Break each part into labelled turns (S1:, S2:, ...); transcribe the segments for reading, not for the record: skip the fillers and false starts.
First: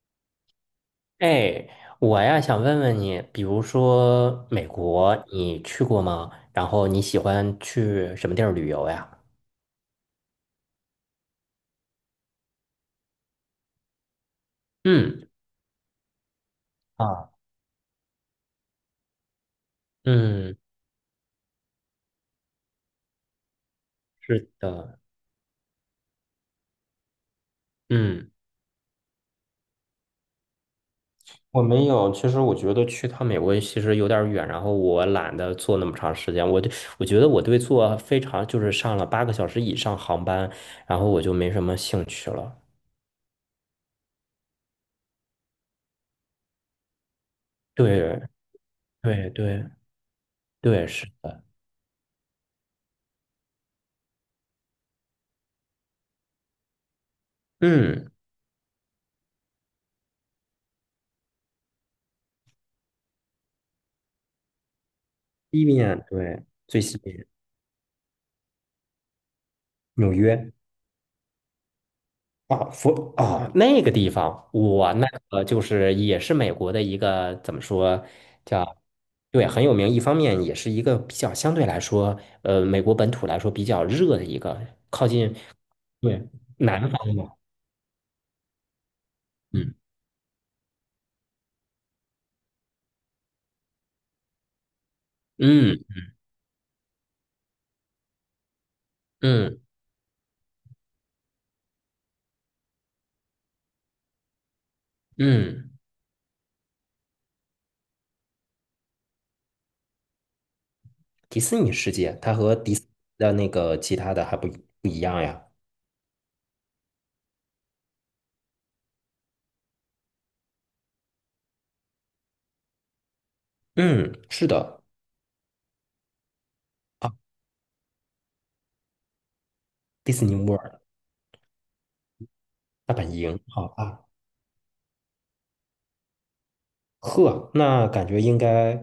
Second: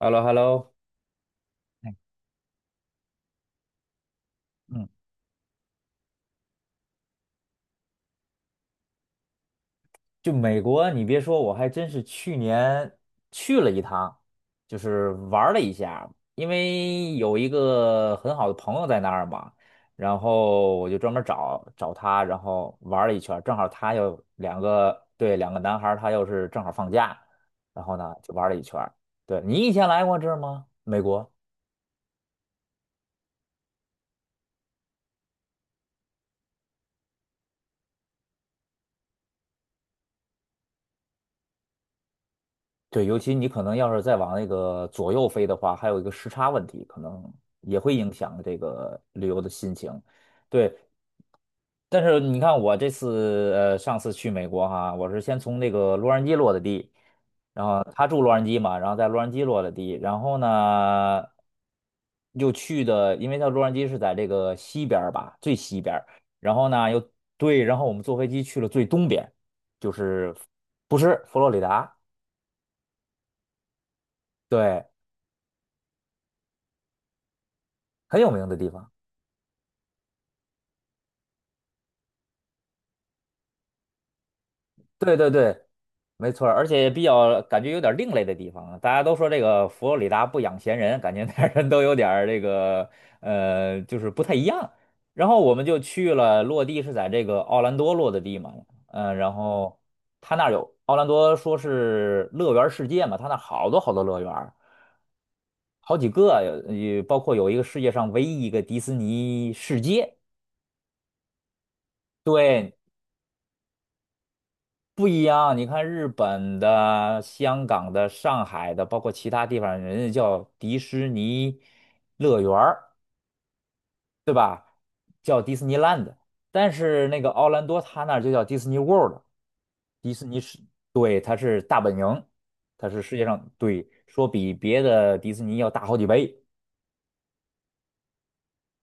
S1: h e l l o h e l l o
S2: 哎，
S1: 哎。
S2: 我呀想问问你，比如说美
S1: 嗯，
S2: 国，你去过吗？然后你喜欢去什么地儿旅游呀？
S1: 就美国，你别说，我还真是去年去了一趟，就是
S2: 嗯
S1: 玩儿了一下，因为
S2: 啊，
S1: 有一个很好的朋友在那儿嘛，然
S2: 嗯，
S1: 后我就专门找他，然后玩儿了一圈儿，正好他又
S2: 是
S1: 两
S2: 的。
S1: 个，对，两个男孩儿他又是正好放假，然后呢
S2: 嗯，
S1: 就玩儿了一圈儿。对，你以前来过这儿吗？美国？
S2: 我没有。其实我觉得去趟美国其实有点儿远，然后我懒得坐那么长时间。我觉得我对坐非常就是上了8个小时以上航班，然后我就没什么兴趣了。
S1: 对，尤其你可能要是再往那个左右飞的话，还有一个时差问题，可能也会影
S2: 对，
S1: 响这个旅
S2: 对，
S1: 游的
S2: 对，
S1: 心情。对，
S2: 对，是的。
S1: 但是你看我这次上次去美国哈，我是先从那个洛杉矶落的地，然后他
S2: 嗯，
S1: 住洛杉矶嘛，然后在洛杉矶落的地，然后呢又去的，因为他洛杉矶是在这个西边儿吧，最
S2: 西
S1: 西边
S2: 边，
S1: 儿，
S2: 对，
S1: 然后
S2: 最
S1: 呢
S2: 西
S1: 又，
S2: 边。
S1: 对，然后我们坐飞机去了最东边，就
S2: 纽
S1: 是，
S2: 约。
S1: 不是，佛罗里达。
S2: 啊，佛啊，那个地方，
S1: 对，
S2: 我那个就是也是美国的一个怎么说
S1: 很有名的地
S2: 叫。
S1: 方。
S2: 对，很有名。一方面也是一个比较相对来说，美国本土来说比较热的一个靠
S1: 对对
S2: 近。
S1: 对，
S2: 对，
S1: 没错儿，而且
S2: 南
S1: 也比
S2: 方嘛。
S1: 较感觉有点儿另类的地方啊。大家都说这个
S2: 嗯
S1: 佛罗里达不养闲人，感觉那儿人都有点儿这个就是不太一样。然后我们就
S2: 嗯
S1: 去了，落地是在这个奥兰多落的地嘛，嗯、然
S2: 嗯
S1: 后他那儿有，奥兰多说是乐园世界嘛，他那儿好多好多乐园儿，
S2: 嗯。
S1: 好几个，有，也包括有一个世界上唯一一个迪士尼世界。
S2: 迪士尼世界，它和迪
S1: 对，
S2: 斯的那个其他的还不一
S1: 不一
S2: 样呀。
S1: 样，你看日本的、香港的、上海的，包括其他地方，人家叫迪士尼乐园儿，
S2: 嗯，是的。
S1: 叫迪士尼 l a n d, 但是那个奥兰多他那儿就叫迪士尼 World,
S2: 迪
S1: 迪士
S2: 士尼
S1: 尼是，
S2: World
S1: 对，它是大本营，它
S2: 大
S1: 是
S2: 本
S1: 世界
S2: 营，
S1: 上，
S2: 好
S1: 对，
S2: 啊。
S1: 说比别的迪士尼要大好几倍，
S2: 呵，那感觉应该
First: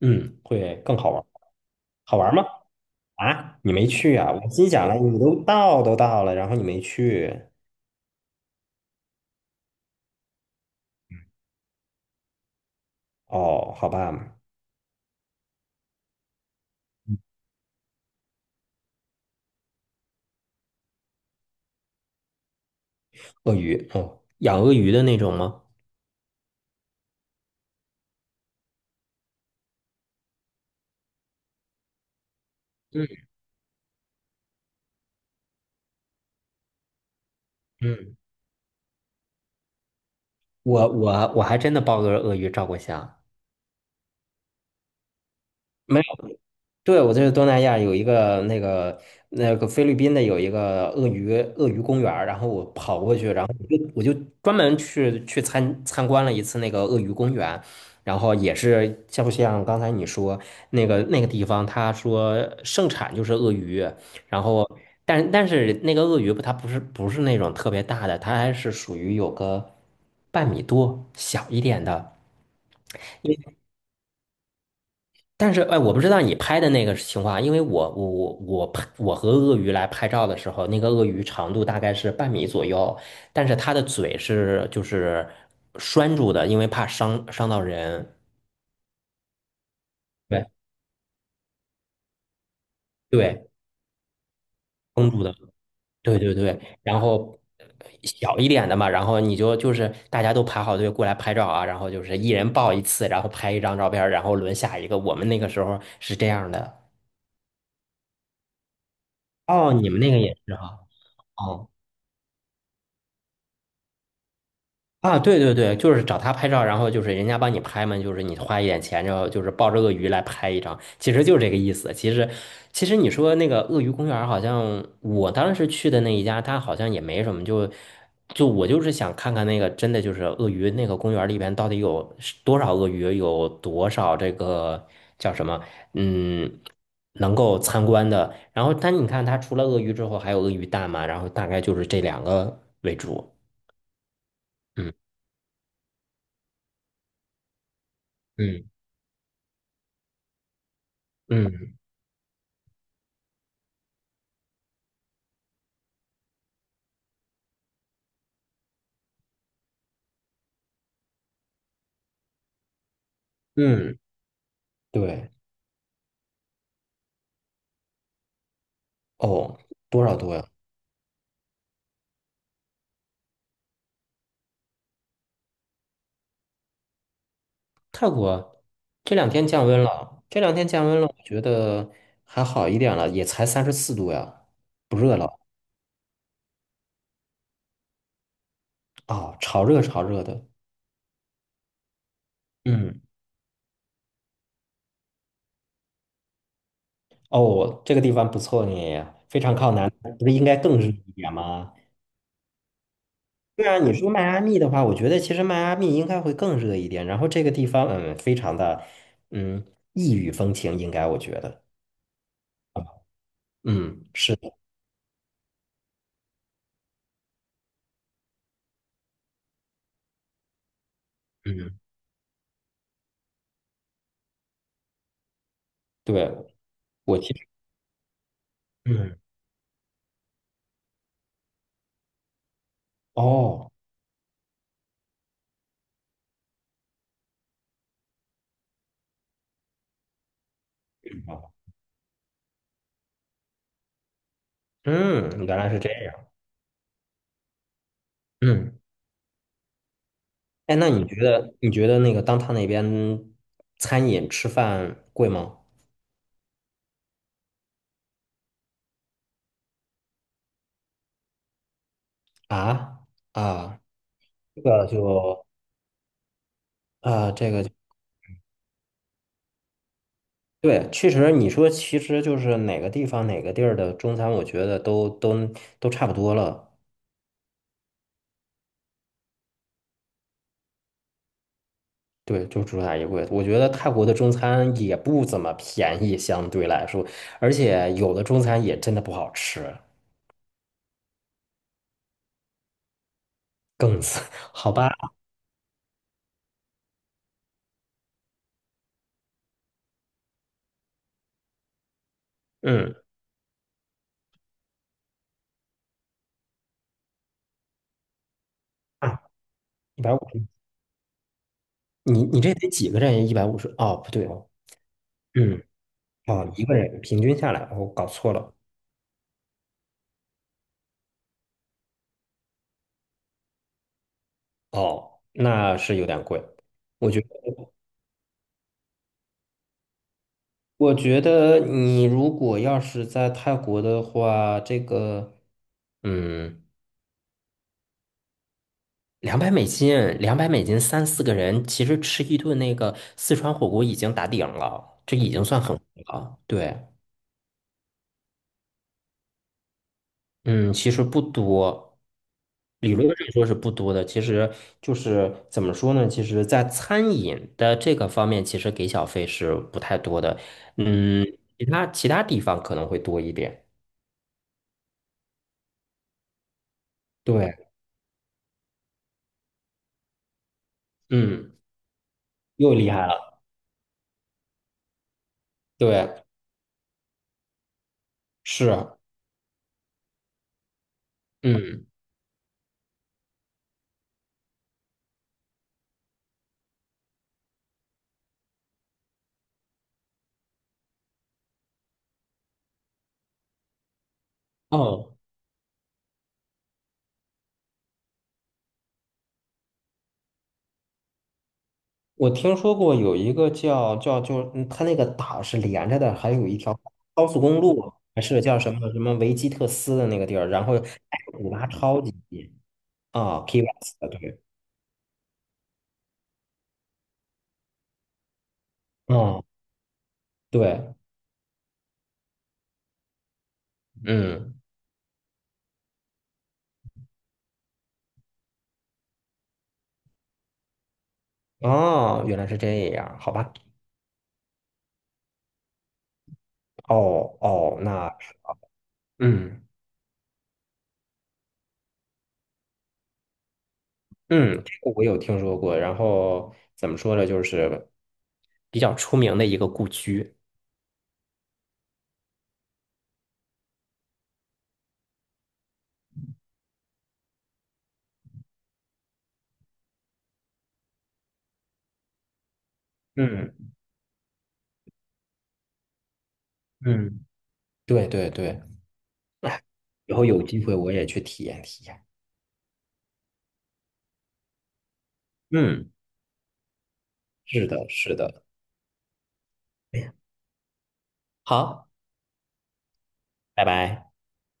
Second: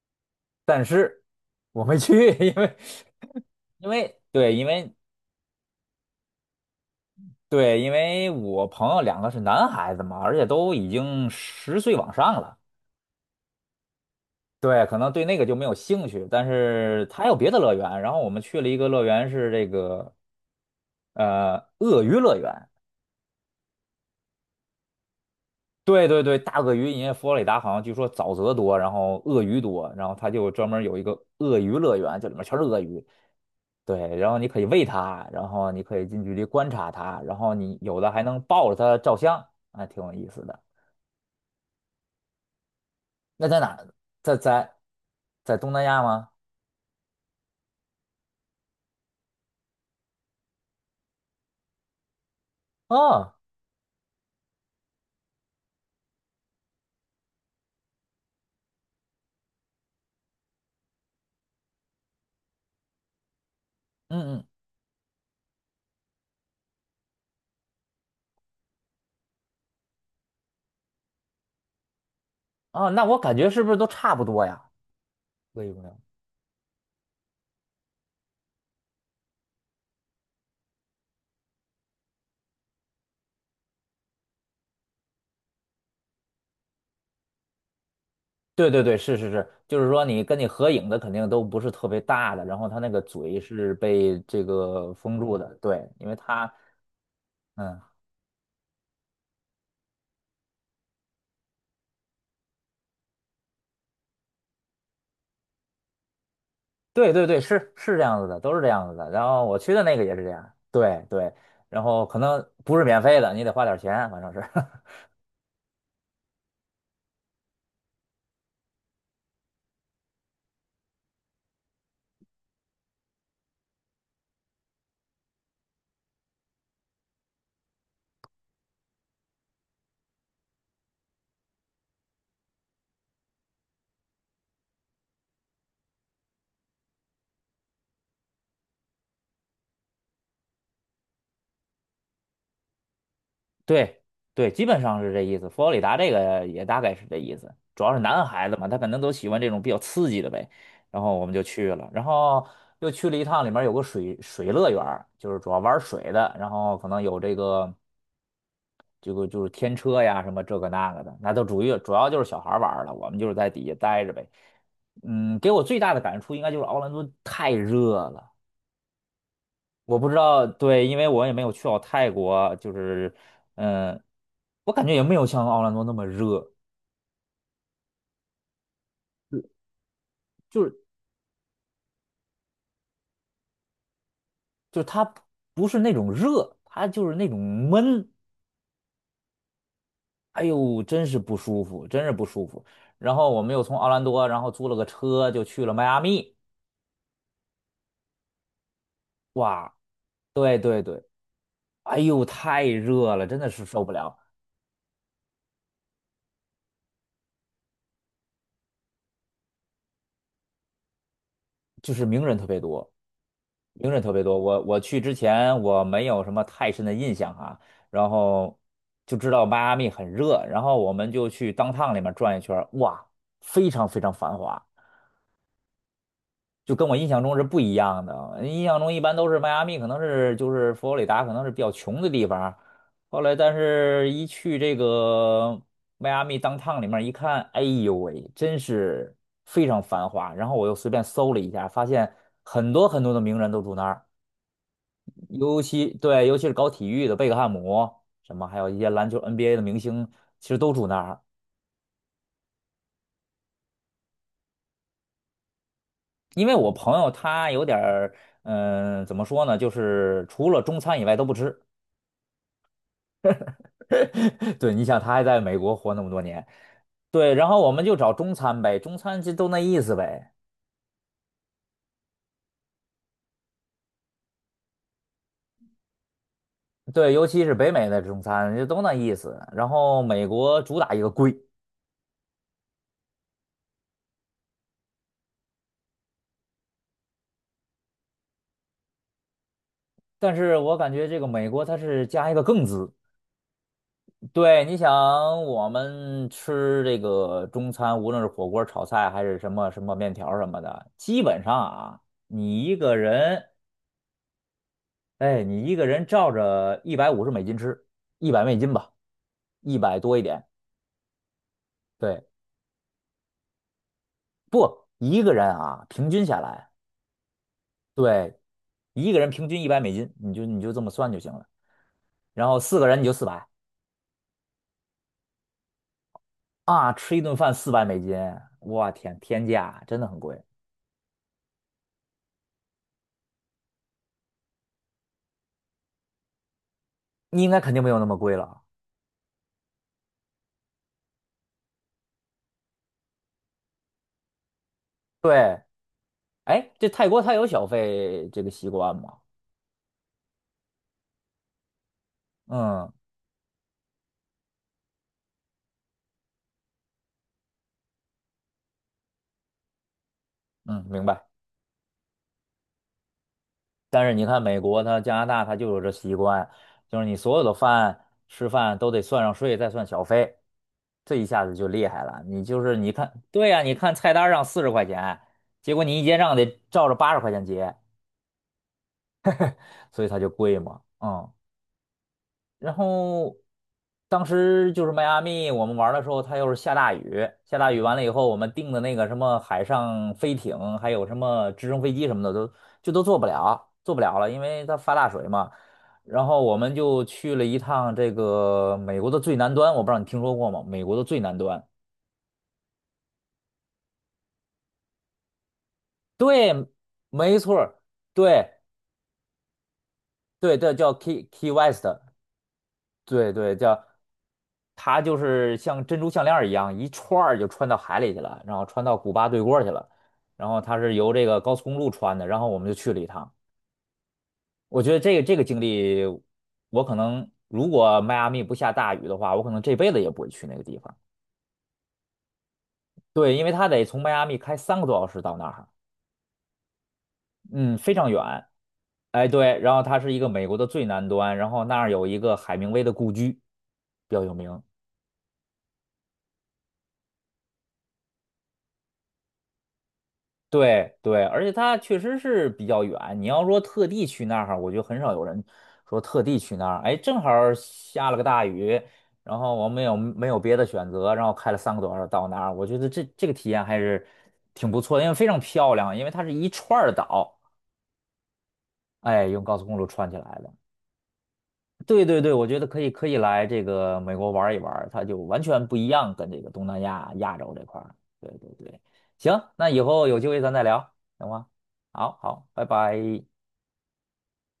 S2: 会
S1: 但
S2: 更好
S1: 是
S2: 玩。
S1: 我没
S2: 好
S1: 去，
S2: 玩 吗？
S1: 因为，
S2: 啊，你没
S1: 因
S2: 去
S1: 为
S2: 啊？我
S1: 对，因
S2: 心想
S1: 为
S2: 了，你都到了，然后你没去。
S1: 对，因为我朋友两个是男孩子嘛，而且都已经10岁往上了。
S2: 哦，好吧。
S1: 对，可能对那个就没有兴趣，但是它还有别的乐园。然后我们去了一个乐园，是这个鳄鱼乐园。
S2: 鳄鱼，哦，养鳄鱼的那种吗？
S1: 对对对，大鳄鱼，因为佛罗里达好像据说沼泽多，然后鳄鱼多，然后它就专门有一个鳄鱼乐园，这里面全是鳄鱼。
S2: 嗯
S1: 对，然后你可以喂它，然后你可以近距离观察它，然后你有的
S2: 嗯，
S1: 还能抱着它照相，还挺有意思的。
S2: 我还真的抱个鳄鱼照过相。
S1: 那在哪儿？在在东南
S2: 没
S1: 亚吗？
S2: 对，我这是东南亚有一个那个菲律宾的有一个鳄鱼公园儿，然后我跑过去，
S1: 哦，
S2: 然后我就专门去参观了一次那个鳄鱼公园。然后也是像不像刚才你说那个地方，他说盛产就是鳄鱼。
S1: 嗯
S2: 然
S1: 嗯，
S2: 后但是那个鳄鱼不它不是不是那种特别大的，它还是属于有个半米多小一点的。
S1: 哦，那我感觉是不是都差不多呀？
S2: 但是，
S1: 各有
S2: 哎，
S1: 各
S2: 我不
S1: 样。
S2: 知道你拍的那个情况啊，因为我拍我和鳄鱼来拍照的时候，那个鳄鱼长度大概是半米左右，但是它的嘴是就是拴住的，因为怕伤到人。
S1: 对对对，是是是，就是说你跟
S2: 对
S1: 你合影的肯定都不是特别大的，然后他那个嘴
S2: 对，
S1: 是被这个
S2: 封
S1: 封
S2: 住的。
S1: 住的，对，因为
S2: 对对
S1: 他，
S2: 对。然后
S1: 嗯，
S2: 小一点的嘛，然后你就就是大家都排好队过来拍照啊，然后就是一人抱一次，然后拍一张照片儿，然后轮下一个。我们那个时候是这样的。
S1: 对对对，是是这样子的，都是这样子的。然后我
S2: 哦，
S1: 去的
S2: 你
S1: 那
S2: 们
S1: 个
S2: 那
S1: 也
S2: 个
S1: 是这
S2: 也
S1: 样，
S2: 是哈。
S1: 对对，
S2: 哦
S1: 然后可能不是免费的，你得花点钱，反正是。
S2: 啊，对对对，就是找他拍照，然后就是人家帮你拍嘛，就是你花一点钱，然后就是抱着鳄鱼来拍一张，其实就是这个意思。其实，其实你说那个鳄鱼公园，好像我当时去的那一家，它好像也没什么，就我就是想看看那个真的就是鳄鱼那个公园里边到底有是多少鳄鱼，有多少这个叫什么，嗯，能够参观的。然后，但你看它除了鳄鱼之后还有鳄鱼蛋嘛，然后大概就是这两个为主。
S1: 对对，基本
S2: 嗯
S1: 上是这意思。佛罗里达这个也大概是这意思，主要是男孩子
S2: 嗯
S1: 嘛，他可能都喜欢这种比较刺激的呗。然后我们就去
S2: 嗯。
S1: 了，然后又去了一趟，里面有个水乐园儿，就是主要玩水的，然后可能有这个，就是天车呀什么这个那个的，那都主要就是小孩玩儿了，我们就是在底下
S2: 嗯，
S1: 待着呗。
S2: 对，
S1: 嗯，给我最大的感触应该就是奥兰多太热了。
S2: 哦，
S1: 我
S2: 多
S1: 不知
S2: 少度
S1: 道，
S2: 呀？
S1: 对，因为我也没有去到泰国，就是，嗯，我感觉也没有像奥兰多那么热，
S2: 泰国这两天
S1: 就
S2: 降温了，这两
S1: 就
S2: 天
S1: 是
S2: 降温了，我觉得还好一点了，也才34度呀，
S1: 就是
S2: 不
S1: 它
S2: 热了。
S1: 不是那种热，它就是那种闷，
S2: 啊，潮热潮热
S1: 哎
S2: 的。
S1: 呦，真是不舒服，真是不舒服。
S2: 嗯，
S1: 然后我们又从奥兰多，然后租了个车就去了迈阿密，
S2: 哦，这个地方不错呢，非常靠
S1: 哇，
S2: 南，不是应该
S1: 对
S2: 更
S1: 对
S2: 热
S1: 对，
S2: 一点吗？
S1: 哎呦，太热了，真的是
S2: 对啊，
S1: 受不
S2: 你说
S1: 了，
S2: 迈阿密的话，我觉得其实迈阿密应该会更热一点，然后这个地方，嗯，非常的，嗯，异域风情，应该我觉得。
S1: 就是名人特别多。名人
S2: 嗯，
S1: 特别
S2: 是
S1: 多，
S2: 的。
S1: 我去之前我没有什么太深的印象哈，然后就知道迈阿密很热，然后我们就去
S2: 嗯，
S1: downtown 里面转一圈儿，哇，非常非常繁华，
S2: 对，
S1: 就跟我印
S2: 我
S1: 象
S2: 其
S1: 中是
S2: 实。
S1: 不一样的。印象中一般
S2: 嗯。
S1: 都是迈阿密可能是，就是佛罗里达可能是比较穷的地方，后来但
S2: 哦。
S1: 是一去这个迈阿密 downtown 里面一看，哎呦喂，真是非常繁华。然后我又随便搜了一
S2: 哦
S1: 下，发现很多很多的名人都住那儿。
S2: 嗯，原
S1: 尤
S2: 来是这
S1: 其
S2: 样。
S1: 对，尤其是搞体育的贝克汉姆，什么还有一
S2: 嗯，
S1: 些篮球 NBA 的明星，其实都
S2: 哎，
S1: 住
S2: 那
S1: 那
S2: 你觉
S1: 儿。
S2: 得你觉得那个当他那边餐饮吃饭贵吗？
S1: 因为我朋友他有点儿，嗯、怎么说呢，就是除了中餐以外都不吃。
S2: 啊。啊，这
S1: 对，你
S2: 个
S1: 想他还在
S2: 就。
S1: 美国活那么多年，
S2: 啊，
S1: 对，然
S2: 这
S1: 后
S2: 个就。
S1: 我们就找中餐呗，中餐就都那意思呗。
S2: 对，确实你说其实就是哪个地方哪个地儿的中餐，我觉得都都差不多了。
S1: 对，尤其是北美的中餐就都那意思。然后美国主打一个贵，
S2: 对，就主打一贵。我觉得泰国的中餐也不怎么便宜，相对来说，而且有的中餐也真的不好吃。
S1: 但是我感觉这个美国它是加一个更字。
S2: 更次，
S1: 对，
S2: 好
S1: 你
S2: 吧？
S1: 想我们吃这个中餐，无论是火锅、炒菜还是什么什么面条什么的，基本上啊，你一
S2: 嗯。
S1: 个人，哎，你一个人照着150美金吃，一百美金吧，
S2: 啊，
S1: 一百
S2: 一百
S1: 多
S2: 五。
S1: 一点。
S2: 你
S1: 对，
S2: 你这得几个人？150？哦，不对哦。
S1: 不，一个人
S2: 嗯，
S1: 啊，平均下
S2: 哦，一
S1: 来，
S2: 个人平均下来，我搞错
S1: 对，
S2: 了。
S1: 一个人平均一百美金，你就这么算就行了。然后4个人你就四百，
S2: 哦，那是有点贵。
S1: 啊，
S2: 我
S1: 吃一
S2: 觉得，
S1: 顿饭400美金，我天，天价，真的很贵。
S2: 我觉得你如果要是在泰国的话，这个，嗯，
S1: 你应该肯定没有那么贵了。
S2: 两百美金，两百美金三四个人，其实吃一顿那个四川火锅已经打顶了，这已经算
S1: 对。
S2: 很贵了。
S1: 哎，
S2: 对。
S1: 这泰国它有小费这个习惯吗？
S2: 嗯，其实不多，
S1: 嗯
S2: 理论上说是不多的。其实就是怎么说呢？其实，在餐饮的这个方面，其实给小费是不太多的。
S1: 嗯，明白。
S2: 嗯，其他地方可能会多一点。
S1: 但是你看美国它、加拿大它就有这习惯，就是你所有的
S2: 对。
S1: 饭吃饭都得算上税，再算小费，这一下
S2: 嗯，
S1: 子就厉害了。你就
S2: 又
S1: 是你
S2: 厉害
S1: 看，
S2: 了。
S1: 对呀、你看菜单上40块钱，结果你一
S2: 对，
S1: 结账得照着80块钱结，
S2: 是。
S1: 所以它就贵嘛。嗯，
S2: 嗯，
S1: 然后当时就是迈阿密，我们玩儿的时候，它又是下大雨，下大雨完了以后，我们订的那个什么海上飞艇，还有什么直升飞机什么的，都就都做不了，做不了了，因为它发大
S2: 哦，
S1: 水嘛。然后我们就去了一趟这个美国的最南端，我不知道你听说过吗？美国的最南端，
S2: 我听说过有一个叫就，嗯它那个岛是连着的，还有
S1: 对，
S2: 一条高
S1: 没
S2: 速
S1: 错
S2: 公
S1: 儿，
S2: 路，还是
S1: 对
S2: 叫什么什么维基特斯的那个地儿，
S1: 对
S2: 然
S1: 对，
S2: 后
S1: 叫 Key Key
S2: 古巴
S1: West，
S2: 超级近。
S1: 对
S2: 啊
S1: 对
S2: ，Key
S1: 叫。
S2: West,对。
S1: 它就是像珍珠项链儿一样，一串儿就穿到海里去了，然后穿到古巴对
S2: 嗯，
S1: 过儿去了。然后它
S2: 对，
S1: 是由这个高速公路穿的，然后我们就去了一趟。
S2: 嗯。
S1: 我觉得这个经历，我可能如果迈阿密不下大雨的话，我可能这辈子也不会去那个地方。
S2: 哦，原来是这样，好
S1: 对，因为
S2: 吧。
S1: 它得从迈阿密开三个多小时到那儿，
S2: 哦
S1: 嗯，
S2: 哦，
S1: 非常
S2: 那，
S1: 远。哎，对，
S2: 嗯
S1: 然后它是一个美国的最南端，然后那儿有一个海明威的故居，比较有名。
S2: 嗯，这个我有听说过，然后怎么说呢，就是比较出名的一个故居。
S1: 对对，而且它确实是比较远。你要说特地去那儿，我觉得很少有人说特地去那儿。哎，正好儿下了个大雨，然后我没有别的选择，然后开了三个多小时到那儿。我觉得这个体
S2: 嗯
S1: 验还是挺不错的，因为非常漂亮，因为它是一串儿
S2: 嗯，
S1: 岛，
S2: 对对对。
S1: 哎，用高速公路串
S2: 以
S1: 起来
S2: 后有
S1: 的。
S2: 机会我也去体验体验。
S1: 对对对，我觉得可以来这个美国玩一玩，它就完全不一
S2: 嗯，
S1: 样，跟这个东南亚、亚洲这
S2: 是
S1: 块
S2: 的，
S1: 儿。
S2: 是
S1: 对
S2: 的。
S1: 对对，行，那以后有机会咱再聊，行吗？
S2: 好，
S1: 好好，拜拜。
S2: 拜拜。